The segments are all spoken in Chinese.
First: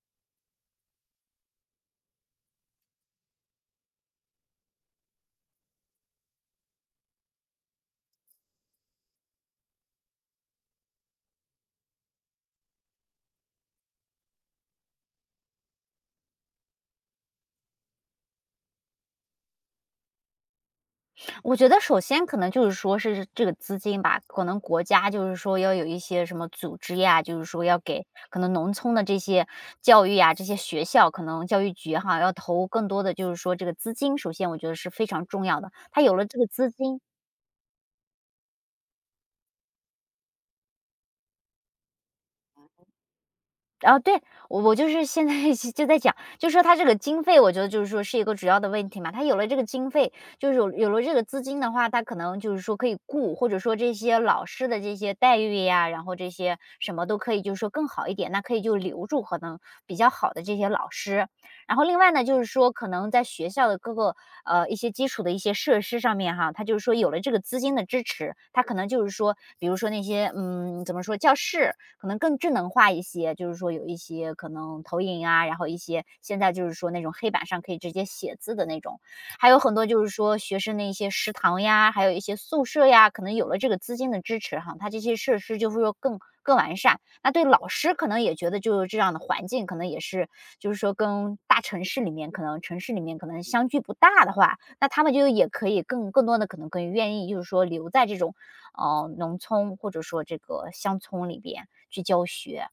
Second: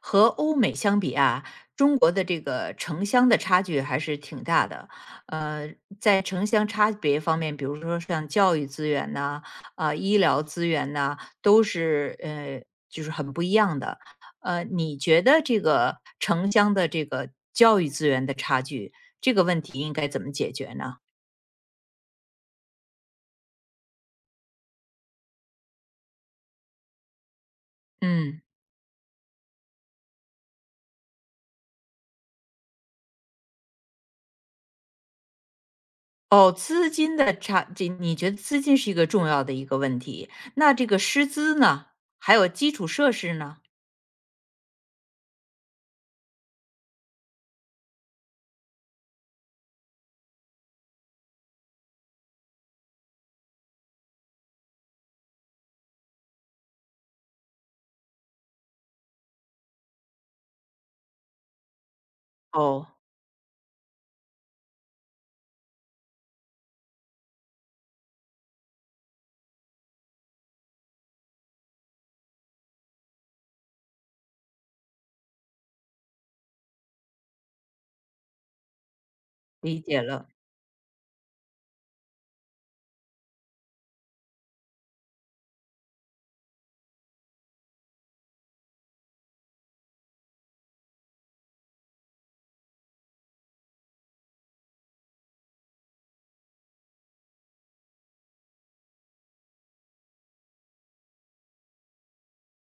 和欧美相比啊，中国的这个城乡的差距还是挺大的。呃，在城乡差别方面，比如说像教育资源呐、啊、医疗资源呐、都是就是很不一样的。你觉得这个城乡的这个教育资源的差距，这个问题应该怎么解决呢？我觉得首先可能就是说是这个资金吧，可能国家就是说要有一些什么组织呀，就是说要给可嗯，能农村的这些教育呀，这些学校，可能教育局哈要投更多的就是说这个资金，首先我觉得是非常重要的。他有了这个哦，资资金金的差，这你觉得资金是一个重要的一个问题。那这个师资呢？还有基础设施呢？啊，对，我就是现在 就在讲，就说他这个经费，我觉得就是说是一个主要的问题嘛。他有了这个经费，就是有了这个资金的话，他可能就是说可以雇，或者说这些老师的这些待遇呀，然后这些什么都可以，就是说更好一点。那可以就留住可能比较好的这些老师。然后另外呢，就是说哦，可能在学校的各个一些基础的一些设施上面哈，他就是说有了这个资金的支持，他可能就是说，比如说那些嗯怎么说教室，可能更智能化一些，就是说有一些可能投影啊，然后一些现在就是说那种黑板上可以直接写字的那种，还有很理多解就是了，说学生的一些食堂呀，还有一些宿舍呀，可能有了这个资金的支持哈，它这些设施就是说更完善。那对老师可能也觉得就是这样的环境，可能也是就是说跟大城市里面可能城市里面可能相距不大的话，那他们就也可以更多的可能更愿意就是说留在这种哦，农村或者说这个乡村里边去教学。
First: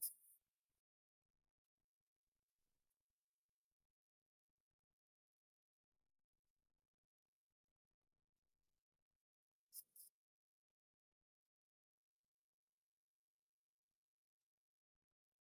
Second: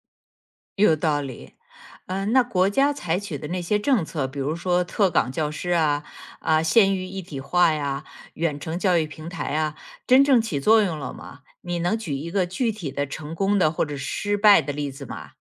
有道理。嗯，那国家采取的那些政策，比如说特岗教师啊、县域一体化呀、远程教育平台啊，真正起作用了吗？你能举一个具体的成功的或者失败的例子吗？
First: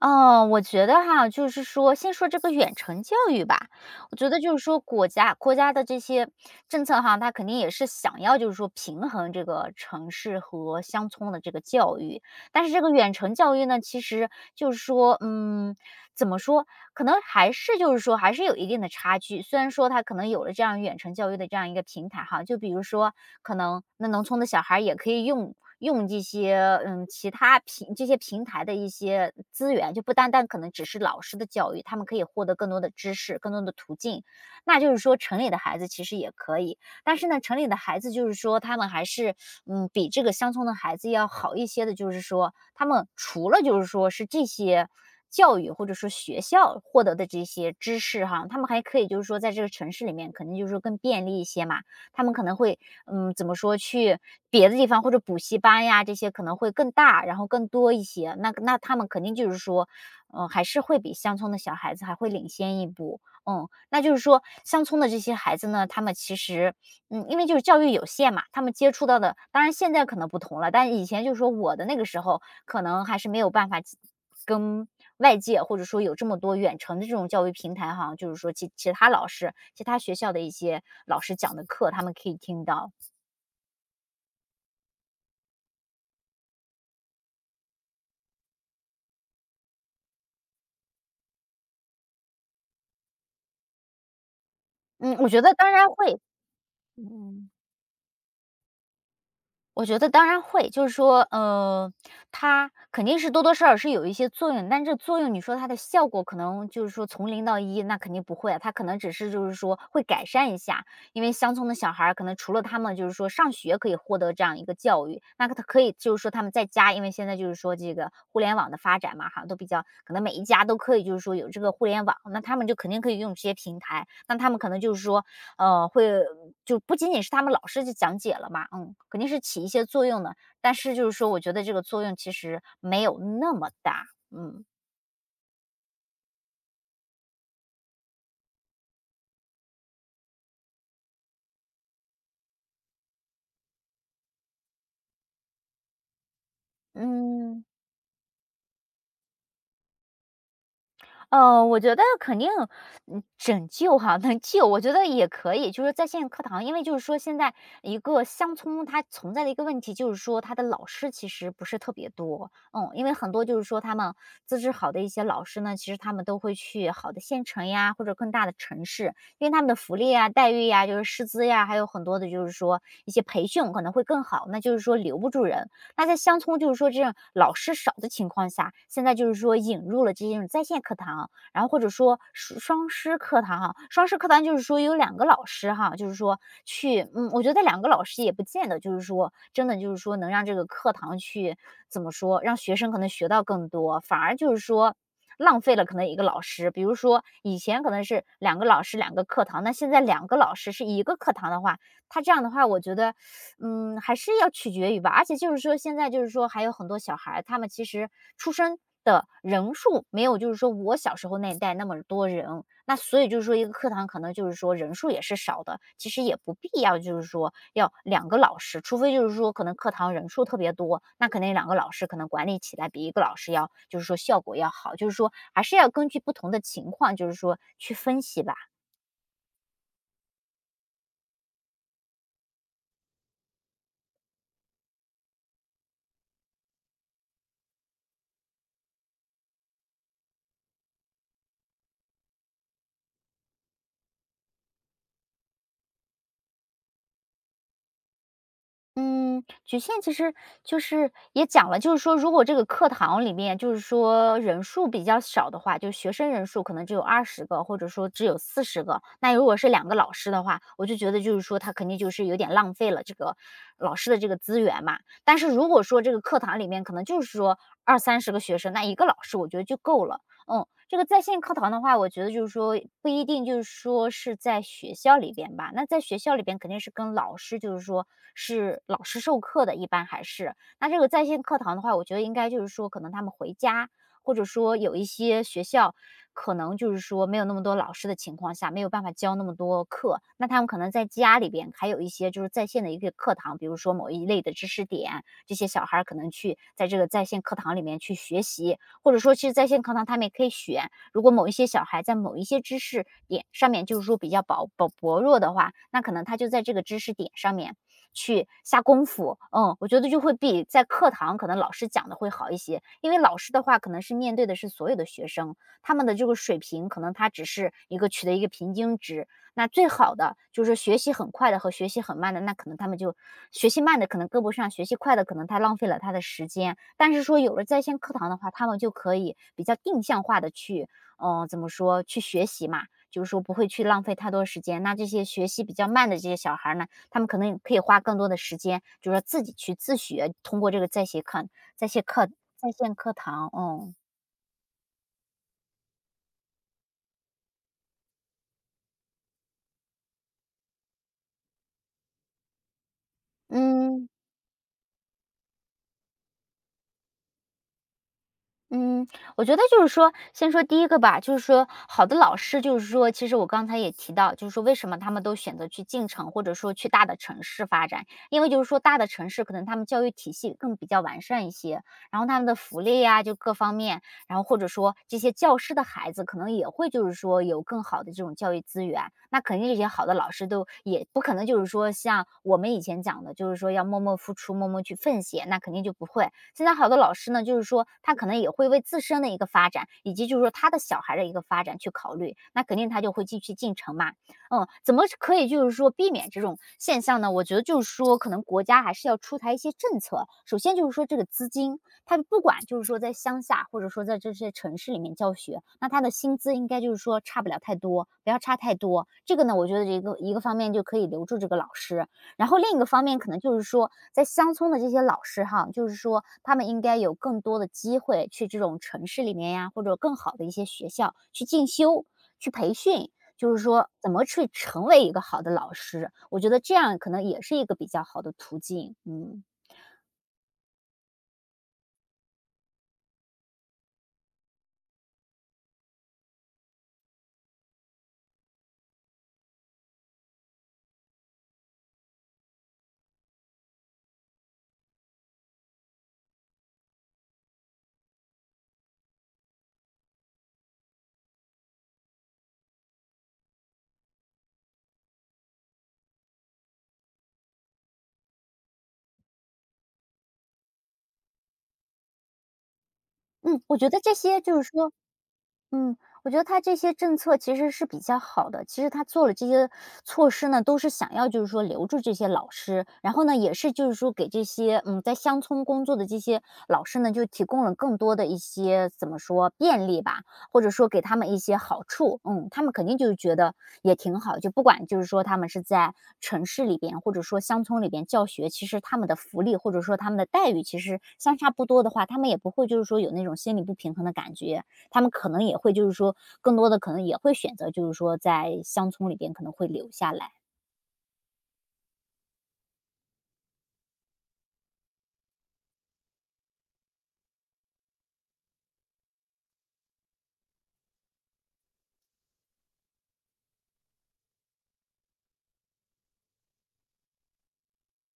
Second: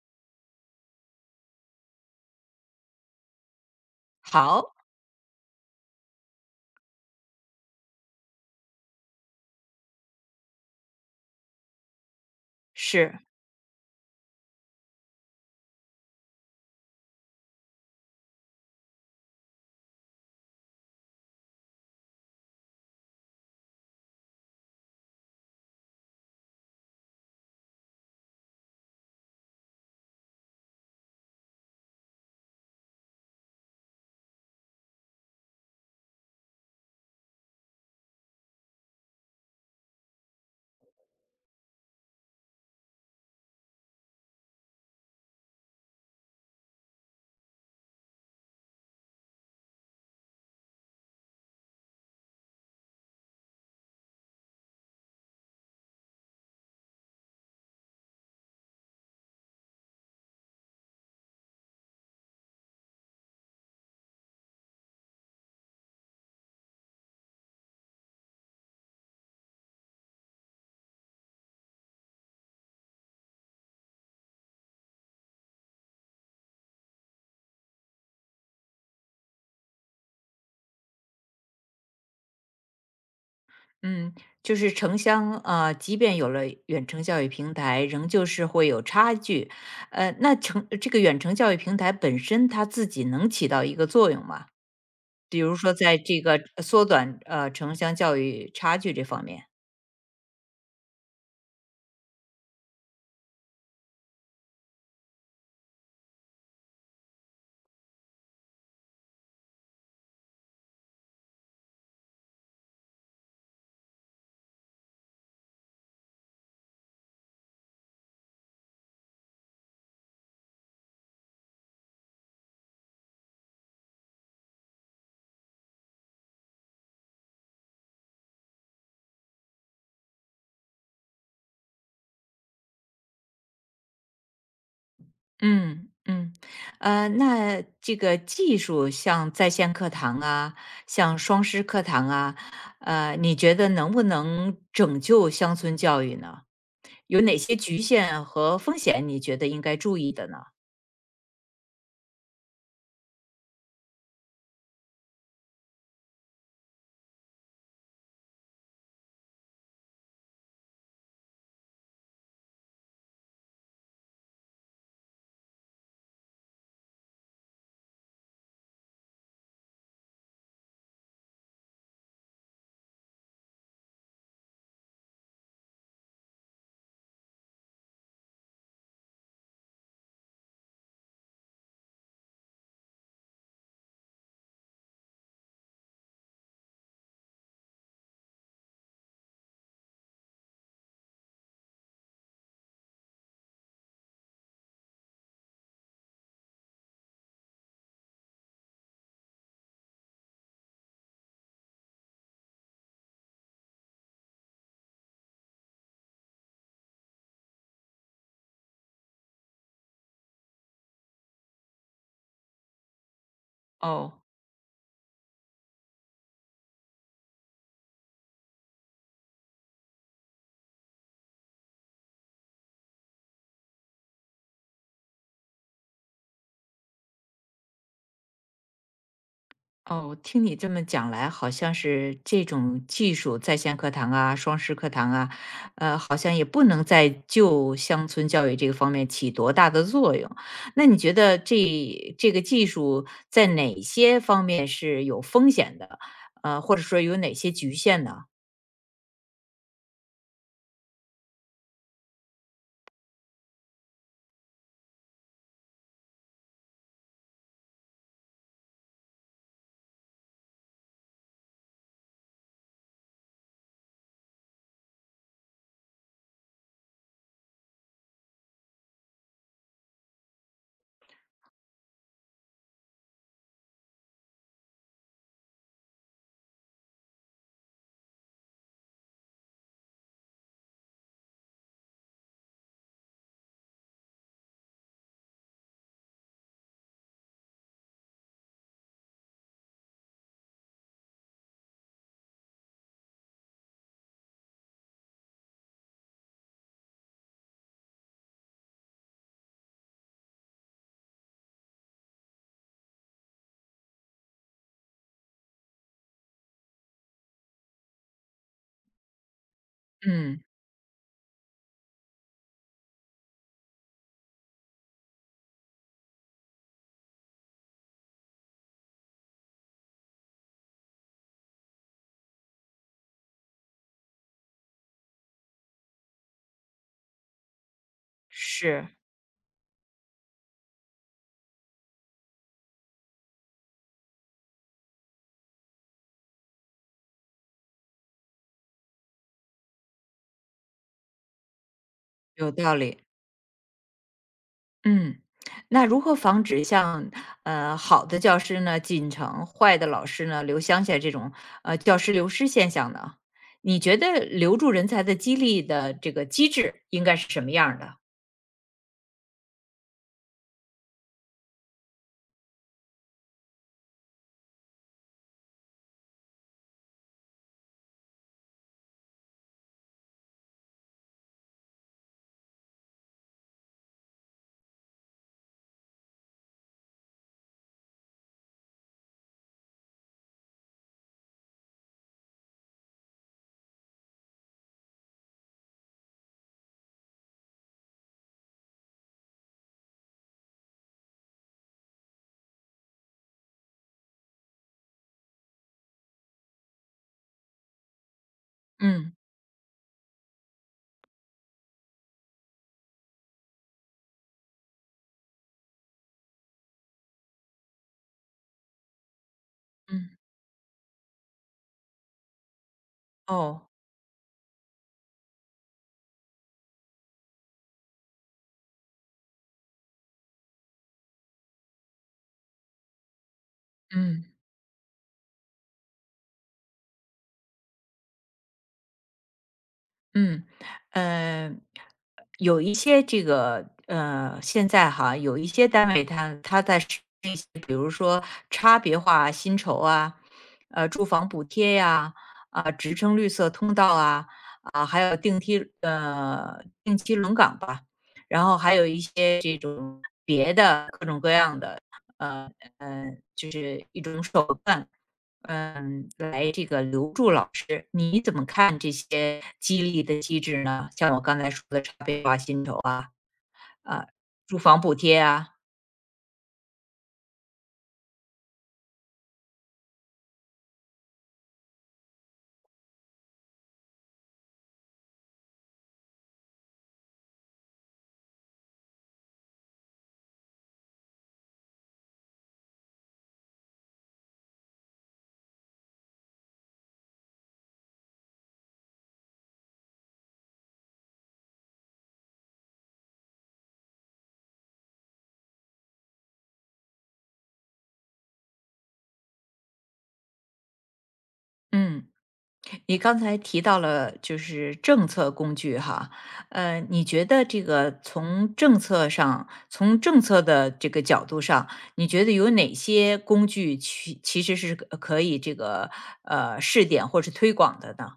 嗯，我觉得哈，就是说先说这个远程教育吧，我觉得就是好，说国家的这些政策哈，它肯定也是想要就是说平衡这个城市和乡村的这个教育，但是这个远是，程教育呢，其实就是说，嗯，怎么说？可能还是就是说还是有一定的差距。虽然说他可能有了这样远程教育的这样一个平台哈，就比如说可能那农村的小孩儿也可以用用这些嗯其他这些平台的一些资源，就不单单可能只是老师的教育，他们可以获得更多的知识、更多的途径。那就是说城里的孩子其实也可以，但是呢，城里的孩子就是说他们还是，嗯，比这个乡村的孩子要好一些的，就是说他们除了就是说是这些教育或者说学校获得的这些知识哈，他们还可以就是说在这个城市里面肯定就是说更便利一些嘛，他们可能会，嗯，怎么说去别的地方或者补习班呀，这些可能会更大，然后更多一些，那他们肯定就是说，嗯，还是会比乡村的小孩子还会领先一步。嗯，那就是说乡村的这些孩子呢，他们其实嗯，因为就是教育有限嘛，他们接触到的当然现在可能不同了，但以前就是说我的那个时候，可能还是没有办法去跟外界或者说有这么多远程的这种教育平台哈，就是说其他老师、其他学校的一些老师讲的课，他们可以听到。嗯，就是城乡即便有了远程教育平台，仍旧是会有差距。那城这个远程教育平台本身它自己能起到一个作用吗？嗯，我比觉得如当说然在会这个缩短嗯。城乡教育差距这方面。我觉得当然会，就是说，它肯定是多多少少是有一些作用，但这作用你说它的效果可能就是说从零到一，那肯定不会啊，它可能只是就是说会改善一下，因为乡村的小孩儿可能除了他们就是说上学可以获得这样一个教育，那他可以就是说他们在家，因为现在就是说这个互联网的发展嘛，好像都比较可能每一家都可以就是说有这个互联网，那他们就肯定可以用这些平台，那他们可能就是说会就不仅仅是他们老师去讲解了嘛，嗯，肯定是起一些作用的，但是就是说我觉得这个作用其实没有那么大，嗯。嗯嗯，那这个技术像在线课堂啊，像双师课堂啊，你觉得能不能拯救乡村教育呢？有哪些嗯。局限和风险？你觉得应该注意的呢？我觉得肯定，嗯，拯救哈，能救，我觉得也可以。就是在线课堂，因为就是说现在一个乡村它存在的一个问题，就是说它的老师其实不是特别多，嗯，因为很多就是说他们资质好的一些老师呢，其实他们都会去好的县城呀，或者更大的城市，因为他们的福利啊、待遇呀，就是师资呀，还有很多的就是说一些培训可能会更好，那就是说留不住人。那在乡村就是说这种老师少的情况下，现在就是说引入了这种在线课堂，然后或者说双师课堂哈，双师课堂就是说有两个老师哈，就是说去，嗯，我觉得两个老师也不见得就是说真的就是说能让这个课堂去怎么说，让学生可能学到更多，反而就是说。浪费了可能一个老师，比如说以前可能是两个老师两个课堂，那现在两个老师是一个课堂的话，他这样的话，我觉得嗯，还是要取决于吧。而且就是说现在就是说还有很多小孩儿他们其实出生的人数没有就是说我小时候那一代那么多人，那所以就是说一个课堂可哦，能就是说人数也是少的，其实也不必要就是说要两个老师，除非就是说可能课堂人数特别多，那可能两个老师可能管理起来比一个老师要就是说效果要好，就是说还是要根据不同的情况，就是说去分析吧。哦，听你这么讲来，好像是这种技术，在线课堂啊、双师课堂啊，好像也不能在就乡村教育这个方面起多大的作用。那你觉得这个技术在哪些方面是有风险的？或者说有哪些局限呢？嗯，局限其实就是也讲了，就是说，如果这个课堂里面就是说人数比较少的话，就学生人数可能只有20个，或者说只有40个。那如果是两个老师的话，我就觉得就是说他肯定就是有点浪费了这个老师的这个资源嘛。但是如果说这个课堂里面可能就是说二三十个学生，那一个老师我觉得就够了。嗯，这个在线课堂的话，我觉得就是说不一定就是说是在学校里边吧。那在学校里边肯定是跟老师，就是说是老师授课的，一般还是那这个在线课堂的话，我觉得应该就是说可能他们回家，或者说有一些学校可能就是说没有那么多老师的情况下，没有办法教那么多课，那他们可能在家里边还有一些就是在线的一个课堂，比如说某一类的知识点，这些小孩儿可能去在这个在线课堂里面去学习，或者说其实在线课堂他们也可以选，如果某一些小孩在某一些知识点上面就是说比较薄弱的话，那可能他就在这个知识点上面去下功夫。嗯，我觉得就会嗯，比在课堂可能老师讲的会好一些，因为老师的话可能是面对的是所有的学生，他们的这个水平可能他只是一个取得一个平均值，那最好的就是学习很快的和学习很慢的，那可能他们就学习慢的可能跟不上，学习快的可能他浪费了他的时间。但是说有了在线课堂的话，他们是，就可以比较定向化的去，怎么说去学习嘛，就是说不会去浪费太多时间。那这些学习比较慢的这些小孩儿呢，他们可能可以花更多的时间，就是说自己去自学，通过这个在线课、有在道线理。课堂，嗯嗯，那如何防止像好的教师呢进城，坏的老师呢留乡下这种教师流失现象呢？你觉嗯。得留住人才的激励的这个机制应该是什么样儿的？嗯，我觉得就是说，先说第一个吧，就是说好的老师，就是说，其实我刚才也提到，就是说为什么他们都选择去进城，或者说去大的城市发展，因为就是说大的城市可能他们教育体系更比较完善一些，然后他们的福利呀、就各方面，然后或者说这些教师的孩子可能也会就是说有更好的这种教育资源，那肯定这些好的老师都也不可能就是说像我们以前讲的，就是说要默默付出、默默去奉献，那肯定就不会，现在好多老师呢，就是说他可能也会为自身的一个发展，以及就是说他的小孩的一个发展去考虑，那肯定他就会继续进城嘛。怎么可以就是说避免这种现象呢？我觉得就是说，可能国家还是嗯要出台一些政策。首先就是说这个资金，他不管就是说在乡下或者说在这些城市里面教学，那他的薪资应该就是说差不了太多，不要差太多。这个呢，我觉得一个嗯，一个方面就可以留住这个老师，然后另一个方面可能就是哦，说，在乡村的这些老师哈，就是说他们应该有更多的机会去这种城市里面呀，或者更好的一些学校去进修、去培训，就是说怎么嗯。去成为一个好的老师，我觉得这样可能也是一个比较好的途径，嗯。嗯，呃，有一些这个现在哈，有一些单位它在实施一些比如说差别化薪酬啊，住房补贴呀，啊，职称绿色通道啊，啊，还有定期轮岗吧，然后还有一些这种别的各种各样的呃呃，就是一种手段。来这个留住老师，你怎么看这些激励的机制呢？像我刚才说的差别化薪酬啊，嗯，我觉得啊，这些住就是房说补贴啊，嗯，我觉得他这些政策其实是比较好的。其实他做了这些措施呢，都是想要就是说留住这些老师，然后呢，也是就是说给这些在乡村工作的这些老师呢，就提供了更多的一些怎么说便利吧，或者说给他们一些好处。嗯，他们肯定就是觉得也挺好，就不管就是说他们是在城市里边或者说乡村里边教学，其实他们的福利或者说他们的待遇其实相差不多的话，他们也不会就是说有那种心理不平衡的感觉。他们可能也会就是说更多的可能也会选择就是说在乡村里边可能会留下来。嗯，你刚才提到了就是政策工具哈，你觉得这个从政策上，从政策的这个角度上，你觉得有哪些工具其实是可以这个试点或是推广的呢？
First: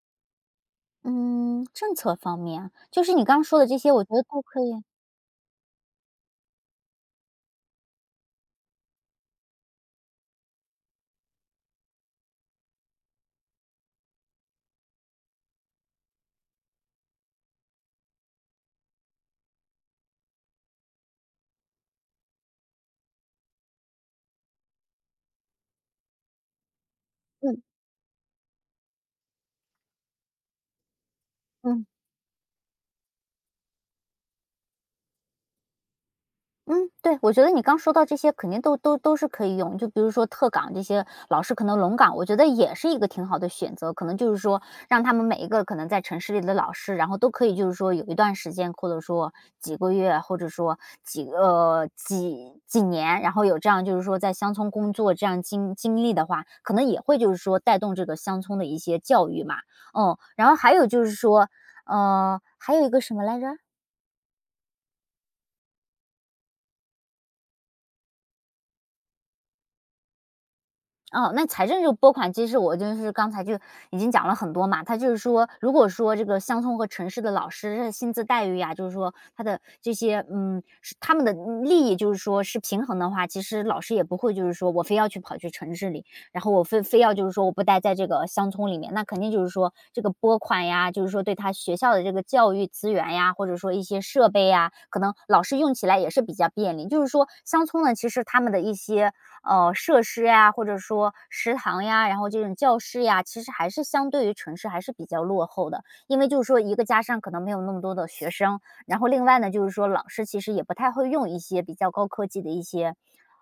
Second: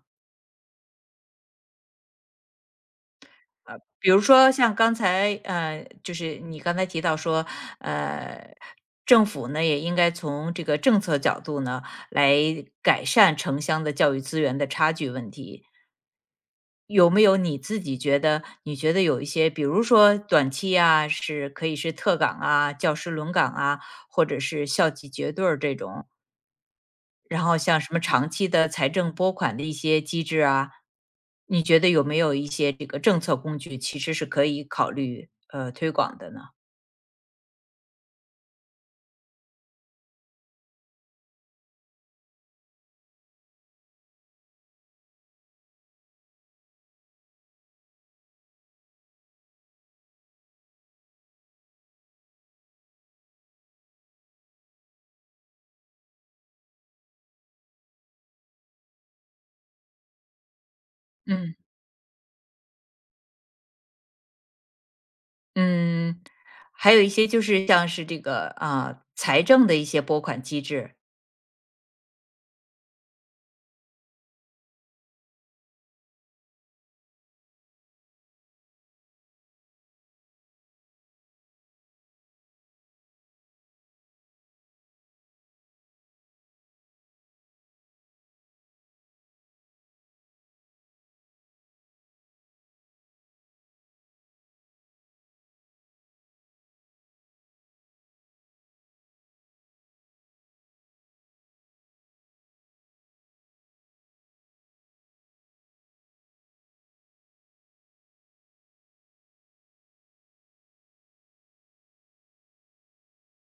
嗯，政策方面，就是你刚刚说的这些，我比觉如得都说可像以。刚才，就是你刚才提到说，呃，政府呢也应该从这个政策角度呢来改善城乡的教育资源的差距问题。有没有你自己觉得，你觉得有一些，比如说短期啊，是可以是特岗啊、教师轮岗啊，或者是校级结对儿这种，然后嗯像什么长期的财政拨款的一些机制啊，你觉嗯。得有没有一些这个政策工具其实是可以考虑推广的呢？嗯，对，我觉得你刚说到这些肯定都是可以用，就比如说特岗这些老师可能龙岗，我觉得也是一个挺好的选择。可能就是说让他们每一个可能在城市里的老师，然后都可以就是说有一段时间，或者说几个月，或者说几个、呃、几几年，然后有这样就是说在乡村工作这样经历的话，可能也会就是说带动这个乡村的一些教育嘛。然后还有就是说，嗯还有一个什么来着？嗯，还有一些就是像是这个啊、财政的一些拨款机制，哦，那财政这个拨款其实我就是刚才就已经讲了很多嘛。他就是说，如果说这个乡村和城市的老师的薪资待遇呀、就是说他的这些，是他们的利益，就是说是平衡的话，其实老师也不会就是说我非要去跑去城市里，然后我非要就是说我不待在这个乡村里面，那肯定就是说这个拨款呀，就是说对他学校的这个教育资源呀，或者说一些设备呀，可能老师用起来也是比较便利。就是说乡村呢，其实他们的一些设施呀，或者说食堂呀，然后这种教室呀，其实还是相对于城市还是比较落后的。因为就是说一个加上可能没有那么多的学生，然后另外呢，就是说老师其实也不太会用一些比较高科技的一些，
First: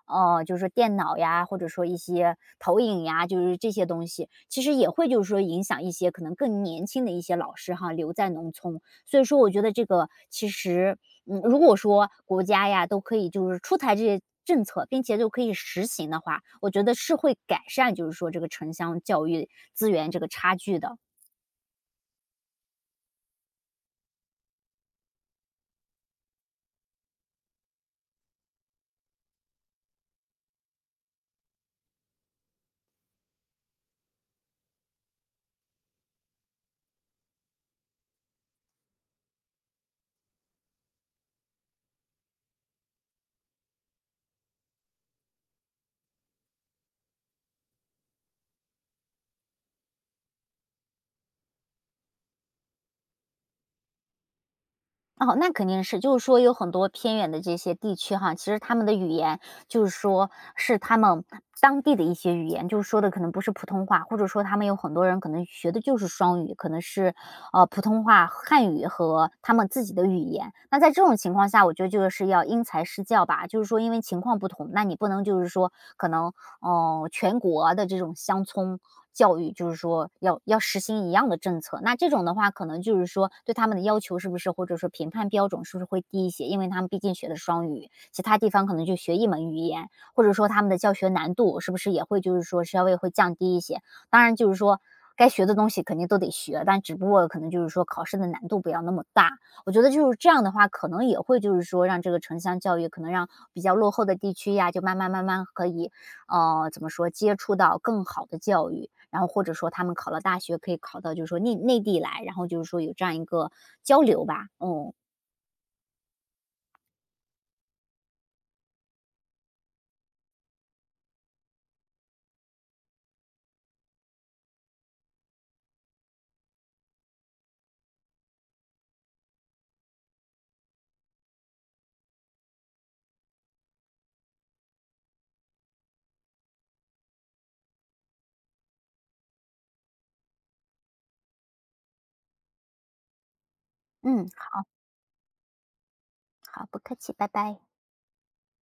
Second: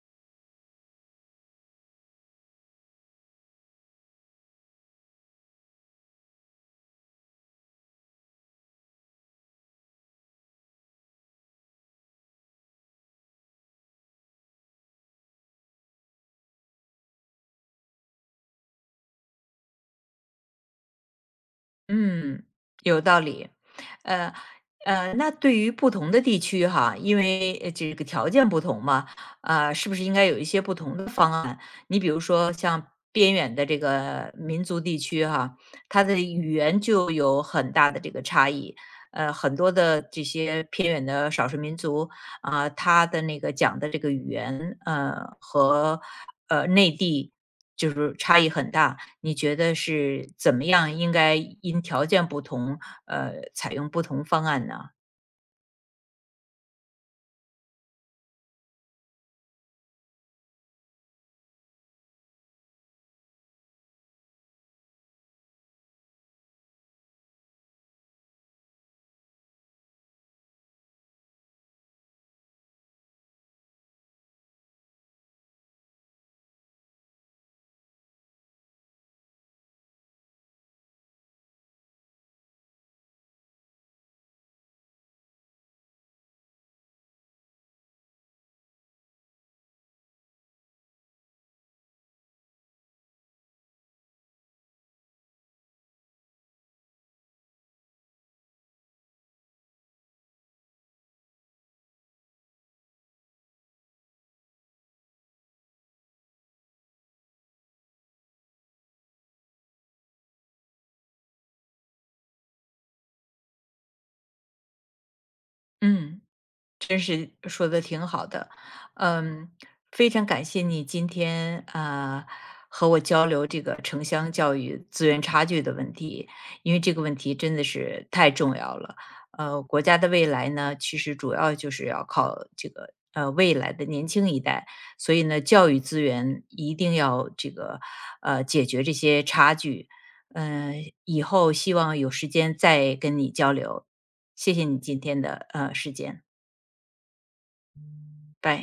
就是说电脑呀，或者说一些投影呀，就是这些东西，其实也会就是说影响一些可能更年轻的一些老师哈，留在农村。所以说我觉得这个其实如果说国家呀都可以就是出台这些政策，并且就可以实行的话，我觉得是会改善，就是说这个城乡教育资源这个差距的。嗯，有道理。呃那对于不同的地区哈，因为这个条件不同嘛，啊、是不是应该有一些不同的方案？你比如说像边远的这个民族地区哈，它的语言就有很大的这个差异。很多的这些偏远的少数民族啊、他的那个讲的这个语言，和内地就是差异很大。你觉得是怎么样应该因条件不同，采用不同方案呢？哦，那肯定是，就是说有很多偏远的这些地区哈，其实他们的语言就是说是他们当地的一些语言，就是说的可能不是普通话，或者说他们有很多人可能学的就是双语，可能是普通话、汉语和他们自己的语言。那在这种情况下，我觉得就是要因材施教吧，就是说因为情况不同，那你不能就是说可能全国的这种乡村教育，就是说要实行一样的政策。那这种的话，可能就是说对他们的要求是不是，或者说评判标准是不是会低一些？因为他们毕竟学的双语，其他地方可能就学一门语言，或者说他们的教学难度是不是也会就是说稍微会降低一些？当然，就是说该学的东西肯定都得学，但只不过可能就是说考试的难度不要那么大。我觉得就是这样的话，可能也会就是说让这个城乡教育可能让比较落后的地区呀，就慢慢慢慢可以，怎么说接触到更好的教育。然后或者说他们考了大学可以考到就是说内地来，然后就是说有这样一个交流吧。嗯，嗯。真是说的挺好的，嗯，非常感谢你今天啊、和我交流这个城乡教育资源差距的问题，因为这个问题真的是太重要了。国家的未来呢，其实主要就是要靠这个未来的年轻一代，所以呢，教育资源一定要这个解决这些差距。嗯、以后希望有时间再跟你交流。嗯，谢谢好，你今天的时间，好，不客气，拜拜。拜。